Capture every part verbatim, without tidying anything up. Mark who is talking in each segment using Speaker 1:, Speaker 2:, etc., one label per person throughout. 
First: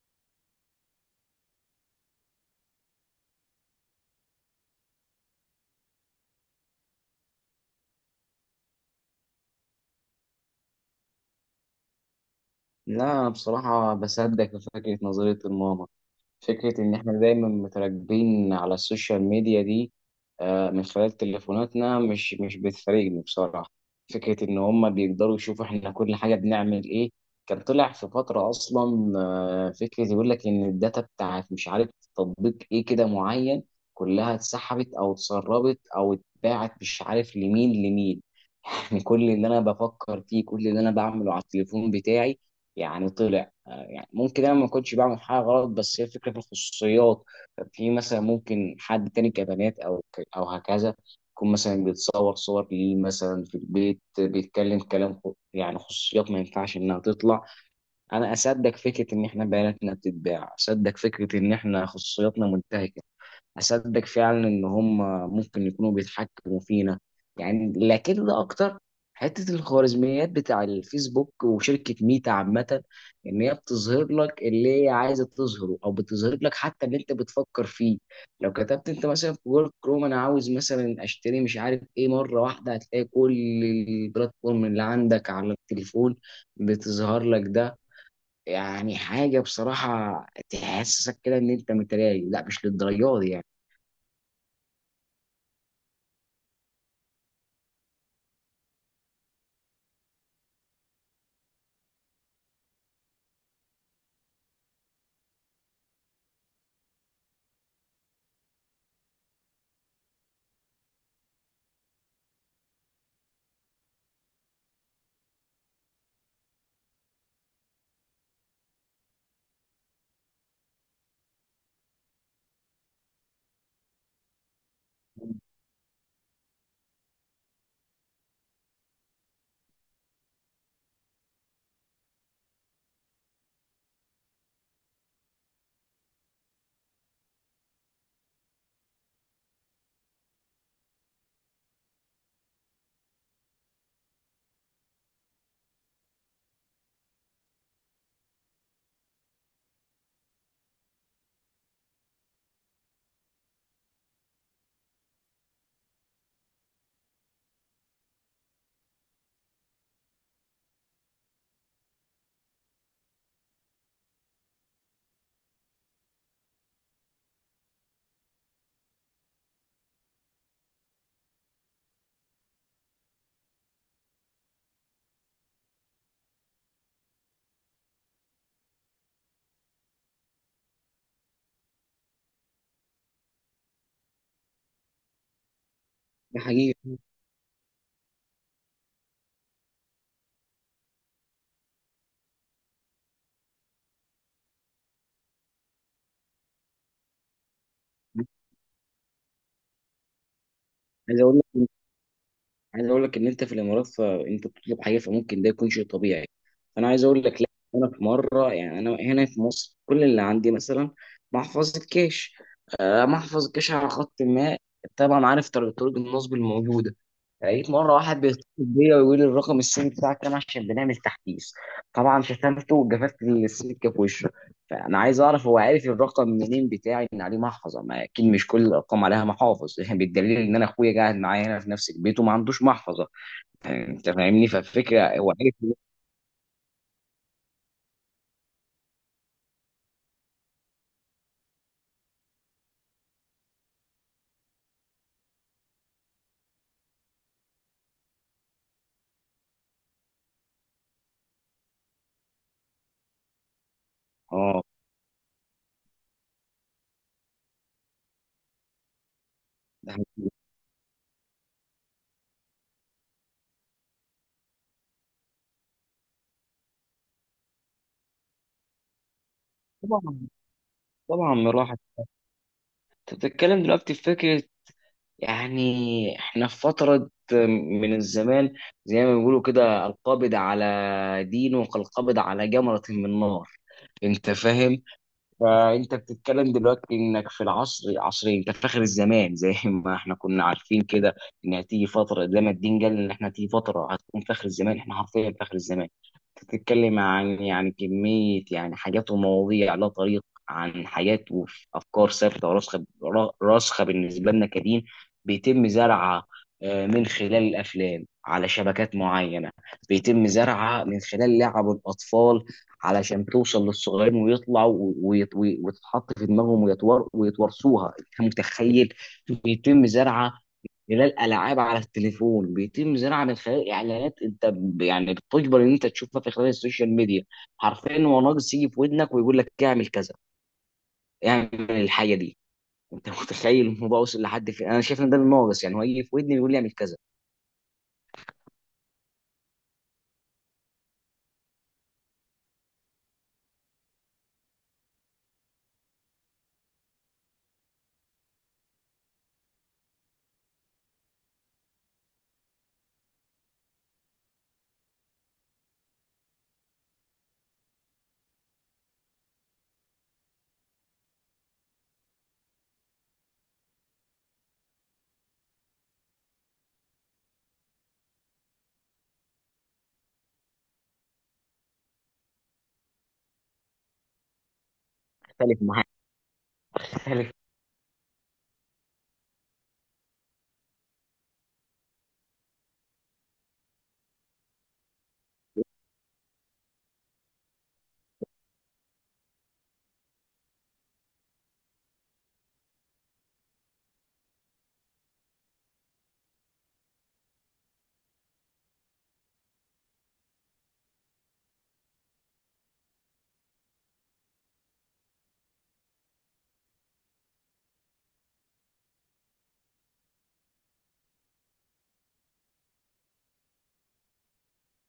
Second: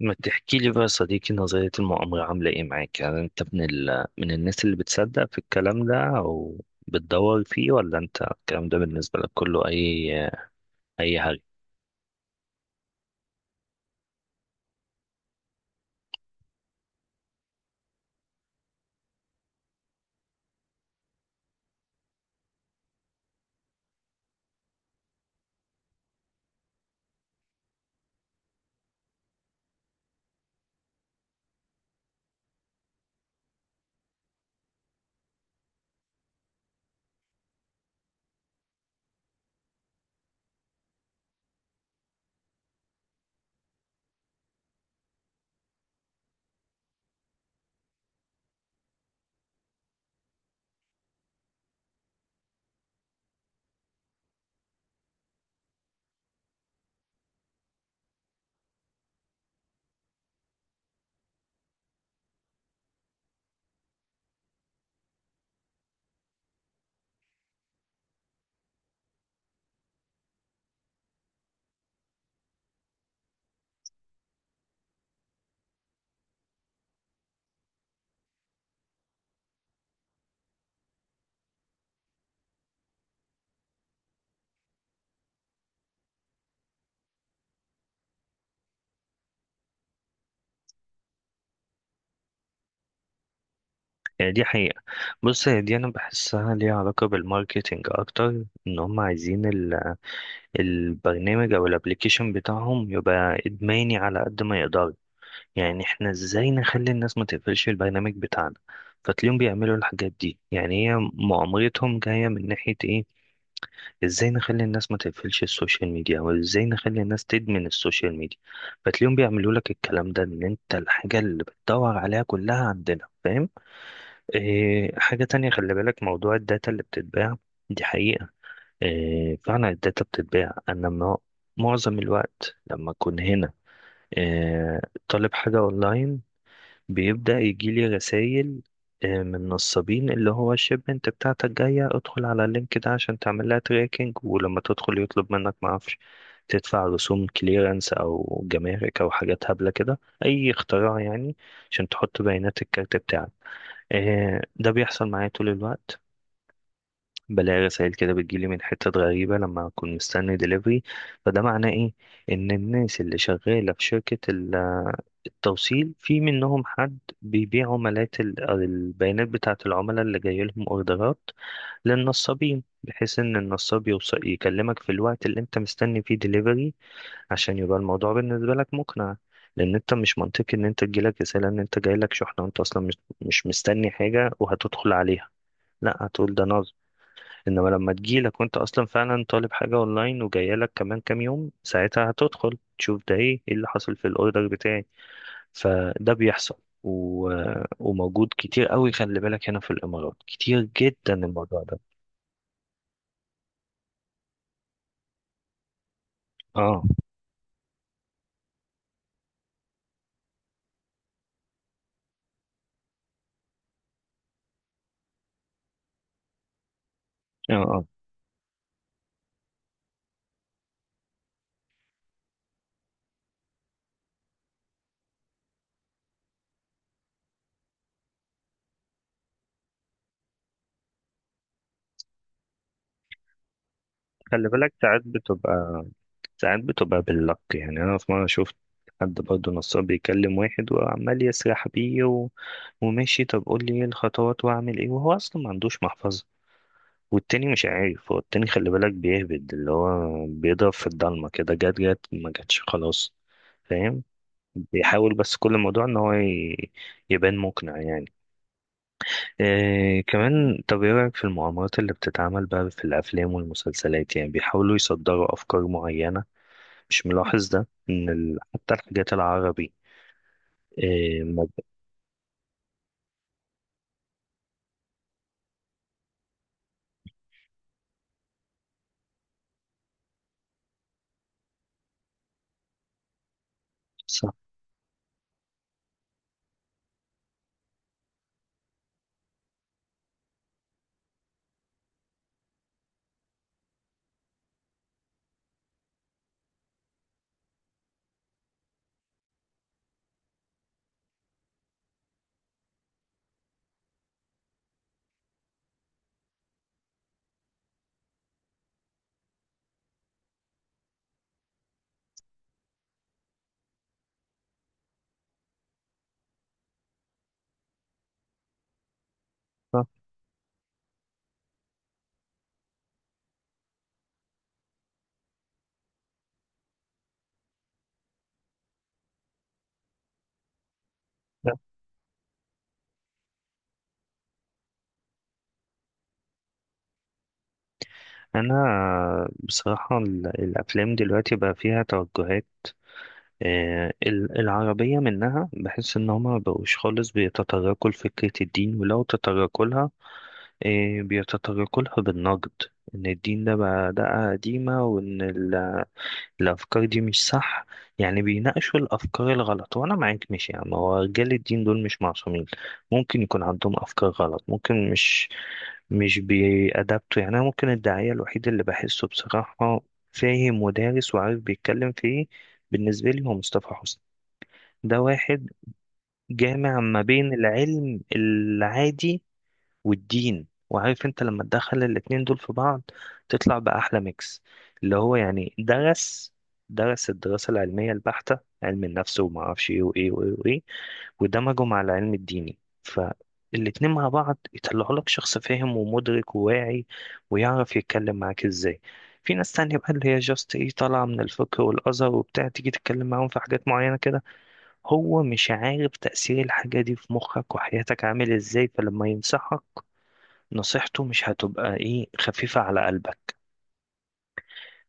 Speaker 1: ما تحكي لي بقى يا صديقي، نظرية المؤامرة عاملة ايه معاك؟ يعني انت من ال... من الناس اللي بتصدق في الكلام ده او بتدور فيه، ولا انت الكلام ده بالنسبة لك كله اي اي حاجة؟
Speaker 2: لا، أنا بصراحة بصدق في فكرة نظرية الماما. فكرة إن إحنا دايما متراكبين على السوشيال ميديا دي آه، من خلال تليفوناتنا، مش مش بتفارقني بصراحة. فكرة إن هما بيقدروا يشوفوا إحنا كل حاجة بنعمل إيه. كان طلع في فترة أصلا آه، فكرة يقول لك إن الداتا بتاعت مش عارف تطبيق إيه كده معين، كلها اتسحبت أو اتسربت أو اتباعت مش عارف لمين لمين. كل اللي انا بفكر فيه، كل اللي انا بعمله على التليفون بتاعي يعني طلع. آه، يعني ممكن انا ما كنتش بعمل حاجه غلط، بس هي الفكره في الخصوصيات. في مثلا ممكن حد تاني كبنات او ك- او هكذا يكون مثلا بيتصور صور ليه، مثلا في البيت بيتكلم كلام خ- يعني خصوصيات ما ينفعش انها تطلع. انا اصدق فكره ان احنا بياناتنا بتتباع، اصدق فكره ان احنا خصوصياتنا منتهكه، اصدق فعلا ان هم ممكن يكونوا بيتحكموا فينا يعني. لكن ده اكتر حته الخوارزميات بتاع الفيسبوك وشركه ميتا عامه، ان هي بتظهر لك اللي هي عايزه تظهره، او بتظهر لك حتى اللي انت بتفكر فيه. لو كتبت انت مثلا في جوجل كروم انا عاوز مثلا اشتري مش عارف ايه، مره واحده هتلاقي كل البلاتفورم اللي عندك على التليفون بتظهر لك ده. يعني حاجه بصراحه تحسسك كده ان انت متراجع. لا، مش للدرجه دي يعني.
Speaker 1: يعني دي حقيقة. بص، هي دي انا بحسها ليها علاقة بالماركتينج اكتر، ان هم عايزين ال... البرنامج او الابليكيشن بتاعهم يبقى ادماني على قد ما يقدر. يعني احنا ازاي نخلي الناس ما تقفلش البرنامج بتاعنا؟ فتلاقيهم بيعملوا الحاجات دي. يعني هي مؤامرتهم جاية من ناحية ايه؟ ازاي نخلي الناس ما تقفلش السوشيال ميديا، وازاي نخلي الناس تدمن السوشيال ميديا. فتلاقيهم بيعملوا لك الكلام ده، ان انت الحاجة اللي بتدور عليها كلها عندنا. فاهم؟ إيه حاجة تانية؟ خلي بالك موضوع الداتا اللي بتتباع، دي حقيقة. إيه، فعلا الداتا بتتباع. انا ما- معظم الوقت لما اكون هنا، إيه، طالب حاجة اونلاين، بيبدأ يجيلي رسائل آه، من نصابين، اللي هو الشيب انت بتاعتك جاية، ادخل على اللينك ده عشان تعمل لها تراكنج، ولما تدخل يطلب منك معرفش تدفع رسوم كليرنس او جمارك او حاجات هبلة كده، اي اختراع يعني، عشان تحط بيانات الكارت بتاعك. آه، ده بيحصل معايا طول الوقت. بلاقي رسائل كده بتجيلي من حتت غريبة لما أكون مستني دليفري. فده معناه إيه؟ إن الناس اللي شغالة في شركة ال- التوصيل في منهم حد بيبيع عملات ال- البيانات بتاعة العملاء اللي جاي لهم أوردرات للنصابين، بحيث إن النصاب يوصل يكلمك في الوقت اللي أنت مستني فيه دليفري، عشان يبقى الموضوع بالنسبة لك مقنع. لأن أنت مش منطقي إن أنت تجيلك رسالة إن أنت جايلك شحنة وأنت أصلا مش مش مستني حاجة وهتدخل عليها. لا، هتقول
Speaker 2: ده
Speaker 1: ده أنا.
Speaker 2: حقيقي.
Speaker 1: انما لما تجيلك وانت اصلا فعلا طالب حاجه اونلاين وجايلك كمان كام يوم، ساعتها هتدخل تشوف ده ايه، ايه اللي حصل في الاوردر بتاعي. فده بيحصل. و... وموجود كتير قوي، خلي بالك، هنا في الامارات كتير جدا
Speaker 2: عايز اقول
Speaker 1: الموضوع
Speaker 2: لك،
Speaker 1: ده.
Speaker 2: عايز اقول لك ان انت في الامارات فانت بتطلب حاجه فممكن ده يكون شيء طبيعي.
Speaker 1: اه.
Speaker 2: فانا عايز اقول لك لا. انا في مره، يعني انا هنا في مصر، كل اللي عندي مثلا محفظه كاش، آه، محفظه كاش على خط ما. طبعا عارف طريق طرق النصب الموجوده.
Speaker 1: اه.
Speaker 2: لقيت
Speaker 1: اه،
Speaker 2: مره واحد بيتصل بيا ويقول لي الرقم السيم بتاعك كام عشان بنعمل تحديث. طبعا شتمته وجففت السكه في وشه. فانا عايز اعرف هو عارف الرقم منين بتاعي، ان عليه محفظه؟ ما اكيد مش كل الارقام عليها محافظ بالدليل ان انا اخويا قاعد معايا هنا في نفس البيت وما عندوش محفظه. انت فاهمني؟
Speaker 1: خلي بالك ساعات
Speaker 2: فالفكره هو عارف إن-.
Speaker 1: بتبقى، ساعات بتبقى باللك. يعني انا في مره شفت حد برضه نصاب بيكلم واحد وعمال يسرح بيه و... وماشي، طب قول لي ايه الخطوات واعمل ايه، وهو اصلا ما عندوش محفظه. والتاني مش عارف، هو التاني خلي بالك بيهبد، اللي هو بيضرب في الضلمة كده، جت جت، ما جاتش خلاص. فاهم؟
Speaker 2: اه.
Speaker 1: بيحاول بس. كل الموضوع ان هو ي- يبان مقنع يعني. إيه كمان؟ طب ايه رأيك في المؤامرات اللي بتتعمل بقى في الافلام والمسلسلات؟ يعني بيحاولوا يصدروا افكار معينة. مش ملاحظ ده، ان ال- حتى الحاجات العربي؟
Speaker 2: طبعا.
Speaker 1: إيه ما
Speaker 2: طبعا راحت. انت بتتكلم دلوقتي في فكره، يعني احنا في فتره من الزمان زي ما بيقولوا كده، القابض على دينه كالقابض على جمره من نار. انت
Speaker 1: صح.
Speaker 2: فاهم؟ فانت بتتكلم دلوقتي انك في العصر عصرين، انت فاخر الزمان. زي ما احنا كنا عارفين كده ان هتيجي فتره، زي ما الدين قال ان احنا هتيجي فتره هتكون فاخر الزمان، احنا حرفيا فاخر الزمان. بتتكلم عن يعني كميه، يعني حاجات ومواضيع لا طريق، عن حاجات وافكار ثابته وراسخه را- راسخه بالنسبه لنا كدين. بيتم زرعها آه، من خلال الافلام على شبكات معينه، بيتم زرعها من خلال لعب الاطفال علشان توصل للصغيرين ويطلعوا و- ويت- وي- وتتحط في دماغهم ويتور ويتورثوها. انت متخيل؟ بيتم زرعها خلال العاب على التليفون، بيتم زرعها من خلال اعلانات انت ب- يعني بتجبر ان انت تشوفها في خلال السوشيال ميديا. حرفيا هو ناقص يجي في ودنك ويقول لك اعمل كذا، اعمل الحاجه دي. انت متخيل الموضوع وصل لحد فين؟ انا شايف ان ده الناقص يعني، هو يجي في ودني ويقول لي اعمل كذا.
Speaker 1: انا بصراحة ال- الافلام دلوقتي بقى فيها توجهات. آه، ال- العربية منها بحس إن هما مبقوش خالص بيتطرقوا لفكرة الدين، ولو تطرقوا لها بيتطرقوا لها بالنقد. إن الدين ده بقى ده قديمة، وإن ال- الأفكار دي مش صح. يعني بيناقشوا الأفكار الغلط. وأنا معاك، مش يعني، هو رجال الدين دول مش معصومين، ممكن يكون عندهم أفكار غلط، ممكن مش مش بيأدبتوا. يعني أنا ممكن الداعية الوحيد اللي بحسه بصراحة فاهم ودارس وعارف بيتكلم في إيه، بالنسبة لي هو مصطفى حسني. ده واحد
Speaker 2: اختلف معاك.
Speaker 1: جامع ما
Speaker 2: اختلف.
Speaker 1: بين العلم العادي والدين. وعارف انت لما تدخل الاتنين دول في بعض تطلع بأحلى ميكس، اللي هو يعني درس درس الدراسة العلمية البحتة، علم النفس وما اعرفش ايه وايه وايه وايه، ودمجه مع العلم الديني. فالاتنين مع بعض يطلعوا لك شخص فاهم ومدرك وواعي، ويعرف يتكلم معاك ازاي. في ناس تانية بقى اللي هي جاست ايه، طالعة من الفقه والأزهر وبتاع، تيجي تتكلم معاهم في حاجات معينة كده هو مش عارف تأثير الحاجة دي في مخك وحياتك عامل ازاي، فلما ينصحك نصيحته مش هتبقى ايه، خفيفة على قلبك.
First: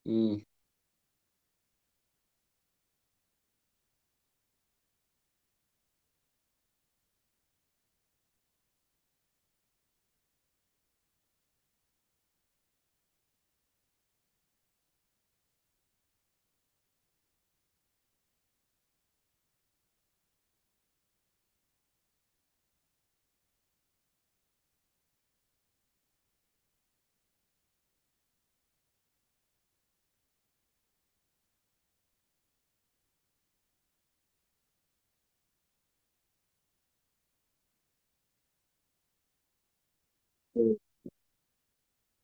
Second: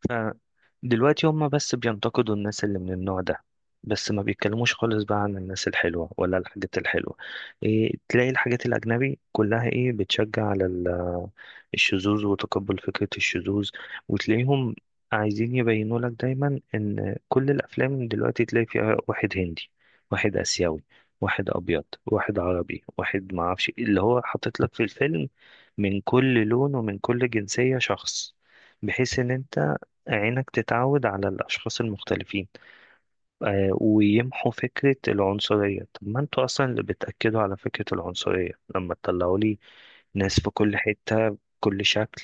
Speaker 2: مم.
Speaker 1: فدلوقتي هم بس بينتقدوا الناس اللي من النوع ده، بس ما بيتكلموش خالص بقى عن الناس الحلوة ولا الحاجات الحلوة. إيه، تلاقي الحاجات الأجنبي كلها إيه، بتشجع على ال- الشذوذ وتقبل فكرة الشذوذ. وتلاقيهم عايزين يبينوا لك دايما إن كل الأفلام دلوقتي تلاقي فيها واحد هندي، واحد آسيوي، واحد أبيض، واحد عربي، واحد معرفش إيه، اللي هو حاطط لك في الفيلم من كل لون ومن كل جنسية شخص، بحيث ان انت عينك تتعود على الأشخاص المختلفين، آه، ويمحوا فكرة العنصرية. طب ما انتوا أصلا اللي بتأكدوا على فكرة العنصرية لما تطلعوا لي ناس في كل حتة بكل شكل.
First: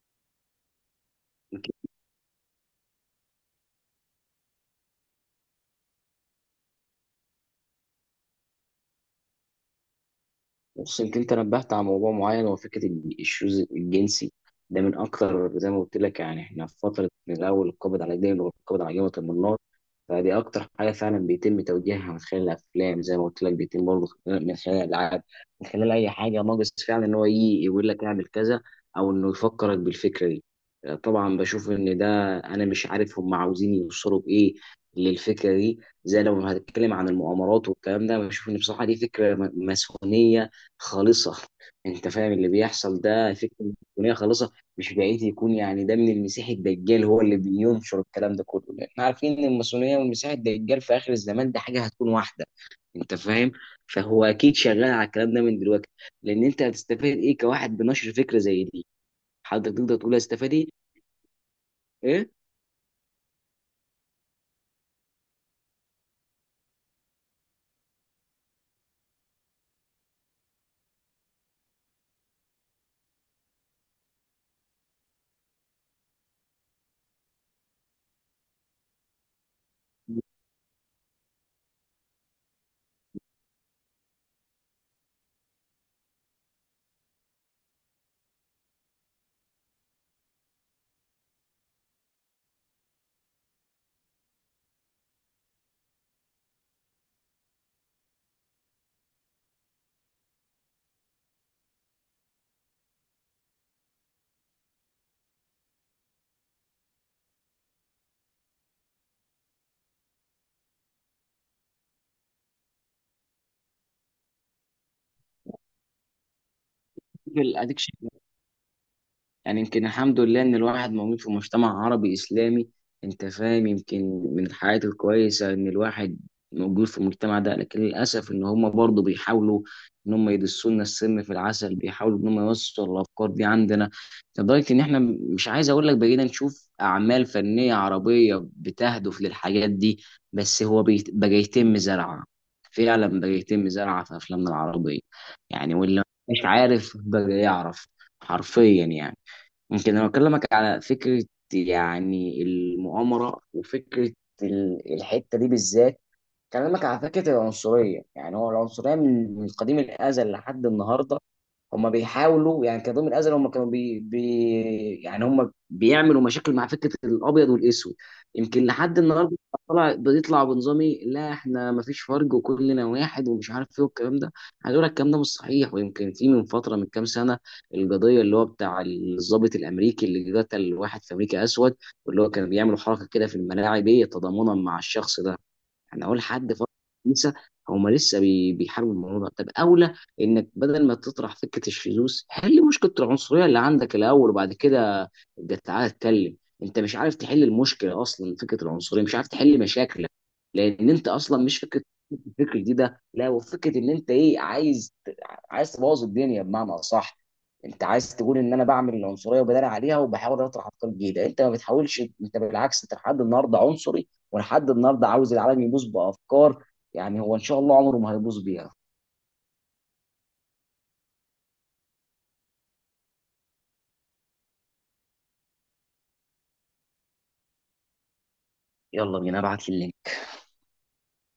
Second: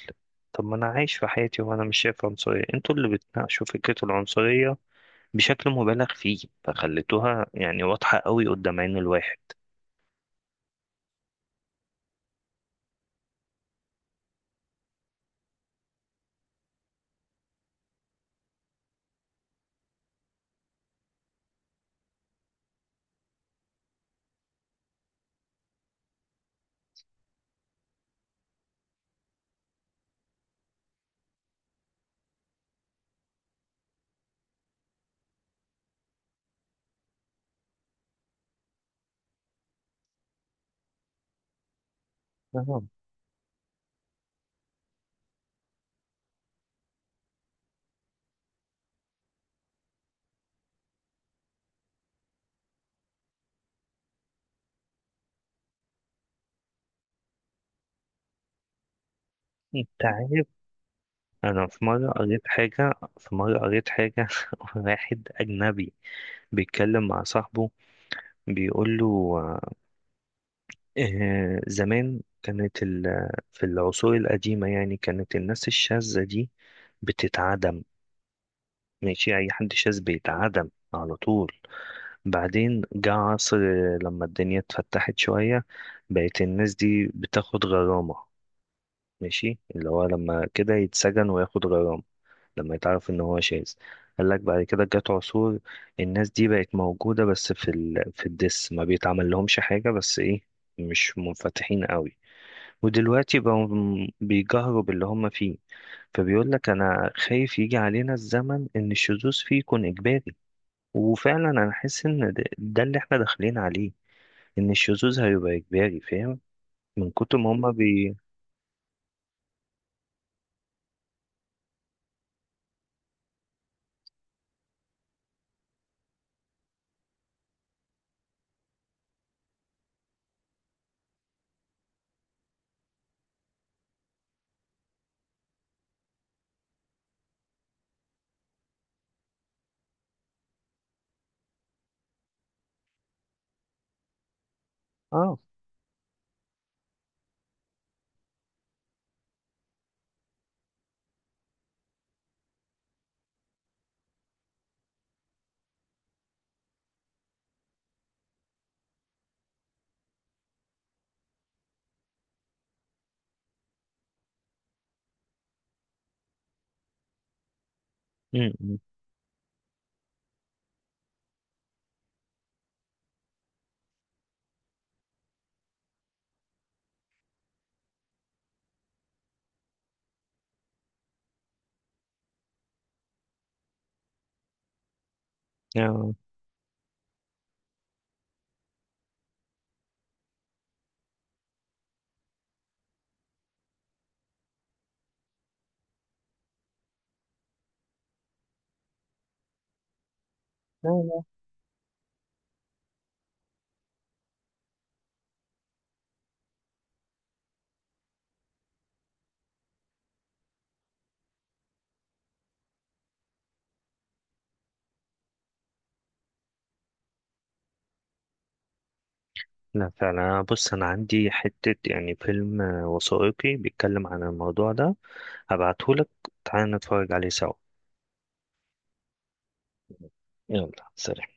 Speaker 1: طب ما أنا عايش في حياتي وأنا مش شايف عنصرية، انتوا اللي بتناقشوا فكرة العنصرية بشكل مبالغ فيه، فخليتوها يعني واضحة قوي قدام عين الواحد.
Speaker 2: بص، انت انت نبهت على موضوع معين، هو فكره ال- الشوز الجنسي. ده من اكتر، زي ما قلت لك يعني احنا في فتره من اول القبض على الدين والقبض على جبهه المنار. فدي اكتر حاجه فعلا بيتم توجيهها من خلال الافلام، زي ما قلت لك بيتم برضه من خلال الالعاب، من خلال اي حاجه. ناقص فعلا ان هو يجي يقول لك اعمل كذا، او انه يفكرك بالفكره دي. طبعا بشوف ان ده، انا مش عارف هم عاوزين يوصلوا بايه للفكره دي. زي لو هنتكلم عن المؤامرات والكلام ده، بشوف ان بصراحه دي فكره م- ماسونيه خالصة. انت فاهم اللي
Speaker 1: تمام.
Speaker 2: بيحصل ده؟ فكرة مسيحية خالصة. مش بعيد يكون يعني ده من المسيح الدجال هو اللي بينشر الكلام ده كله، لان احنا عارفين ان الماسونية والمسيح الدجال في اخر الزمان ده حاجة هتكون واحدة. انت فاهم؟ فهو اكيد شغال على الكلام ده من دلوقتي. لان انت هتستفاد ايه كواحد بنشر فكرة زي دي؟ حضرتك تقدر
Speaker 1: انت
Speaker 2: تقول
Speaker 1: عارف،
Speaker 2: هستفاد ايه؟
Speaker 1: انا في مره
Speaker 2: ايه.
Speaker 1: قريت حاجه في مره قريت حاجه، واحد اجنبي بيتكلم مع صاحبه بيقول له، آه، زمان كانت ال... في العصور القديمة يعني كانت الناس الشاذة دي بتتعدم، ماشي، أي حد شاذ بيتعدم على طول. بعدين جه عصر، آه، لما الدنيا اتفتحت شوية بقت الناس دي بتاخد غرامة، ماشي، اللي هو لما كده يتسجن وياخد غرامة لما يتعرف إن هو شاذ. قالك بعد كده جت عصور الناس دي بقت موجودة بس في ال... في الدس، ما بيتعمل لهمش حاجة بس إيه، مش منفتحين قوي. ودلوقتي بقوا م- بيجهروا باللي هم فيه. فبيقول لك انا خايف يجي علينا الزمن ان الشذوذ فيه يكون اجباري. وفعلا انا حاسس ان ده, ده اللي احنا داخلين عليه، ان الشذوذ هيبقى اجباري. فاهم؟ من كتر ما هم
Speaker 2: اديك.
Speaker 1: بي.
Speaker 2: يعني يمكن الحمد لله ان الواحد موجود في مجتمع عربي اسلامي. انت فاهم؟ يمكن من الحياة الكويسة ان الواحد موجود في المجتمع ده، لكن للاسف ان هم برضه بيحاولوا ان هم يدسوا لنا السم في العسل، بيحاولوا ان هم يوصلوا الافكار دي عندنا لدرجة ان احنا، مش عايز اقول لك، بقينا نشوف اعمال فنية عربية بتهدف للحاجات دي. بس هو بيت- بقى يتم زرعها، فعلا بقى يتم زرعها في افلامنا العربية.
Speaker 1: اه.
Speaker 2: يعني واللي مش عارف بقى يعرف حرفيا يعني. يمكن انا بكلمك على فكره، يعني المؤامره وفكره ال- الحته دي بالذات، بكلمك على فكره العنصريه. يعني هو العنصريه من من قديم الازل لحد النهارده، هم بيحاولوا يعني كظهير من الازل، هم كانوا بي, بي يعني هم بيعملوا مشاكل مع فكره الابيض والاسود.
Speaker 1: م-
Speaker 2: يمكن
Speaker 1: م.
Speaker 2: لحد النهارده طلع بيطلع بنظامي، لا احنا ما فيش فرق وكلنا واحد ومش عارف ايه والكلام ده. عايز اقول لك الكلام ده مش صحيح. ويمكن في من فتره، من كام سنه، القضيه اللي هو بتاع الضابط الامريكي اللي قتل واحد في امريكا اسود، واللي هو كان بيعملوا حركه كده في الملاعب ايه تضامنا مع الشخص ده. انا
Speaker 1: آه.
Speaker 2: اقول حد فرض؟ لسه، هما لسه بي- بيحاربوا الموضوع ده. طب اولى انك بدل ما تطرح فكره الشذوذ، حل مشكله العنصريه اللي عندك الاول وبعد كده ابدا تعالى اتكلم. انت مش عارف تحل المشكله اصلا، فكره العنصريه مش عارف تحل مشاكلك،
Speaker 1: لا
Speaker 2: لان انت
Speaker 1: لا
Speaker 2: اصلا مش فكره الفكره دي ده. لا، وفكره ان انت ايه، عايز عايز تبوظ الدنيا بمعنى اصح. انت عايز تقول ان انا بعمل العنصريه وبدار عليها وبحاول اطرح افكار جديده؟ انت ما بتحاولش، انت بالعكس انت لحد النهارده عنصري ولحد النهارده عاوز العالم يبوظ بافكار. يعني هو ان شاء الله عمره ما هيبوظ بيها.
Speaker 1: لا فعلا. أنا- بص، انا عندي حتة يعني فيلم آه، وثائقي بيتكلم عن الموضوع ده، هبعتهولك، تعالى نتفرج عليه سوا.
Speaker 2: يلا بينا، ابعت لي اللينك.
Speaker 1: يلا سلام.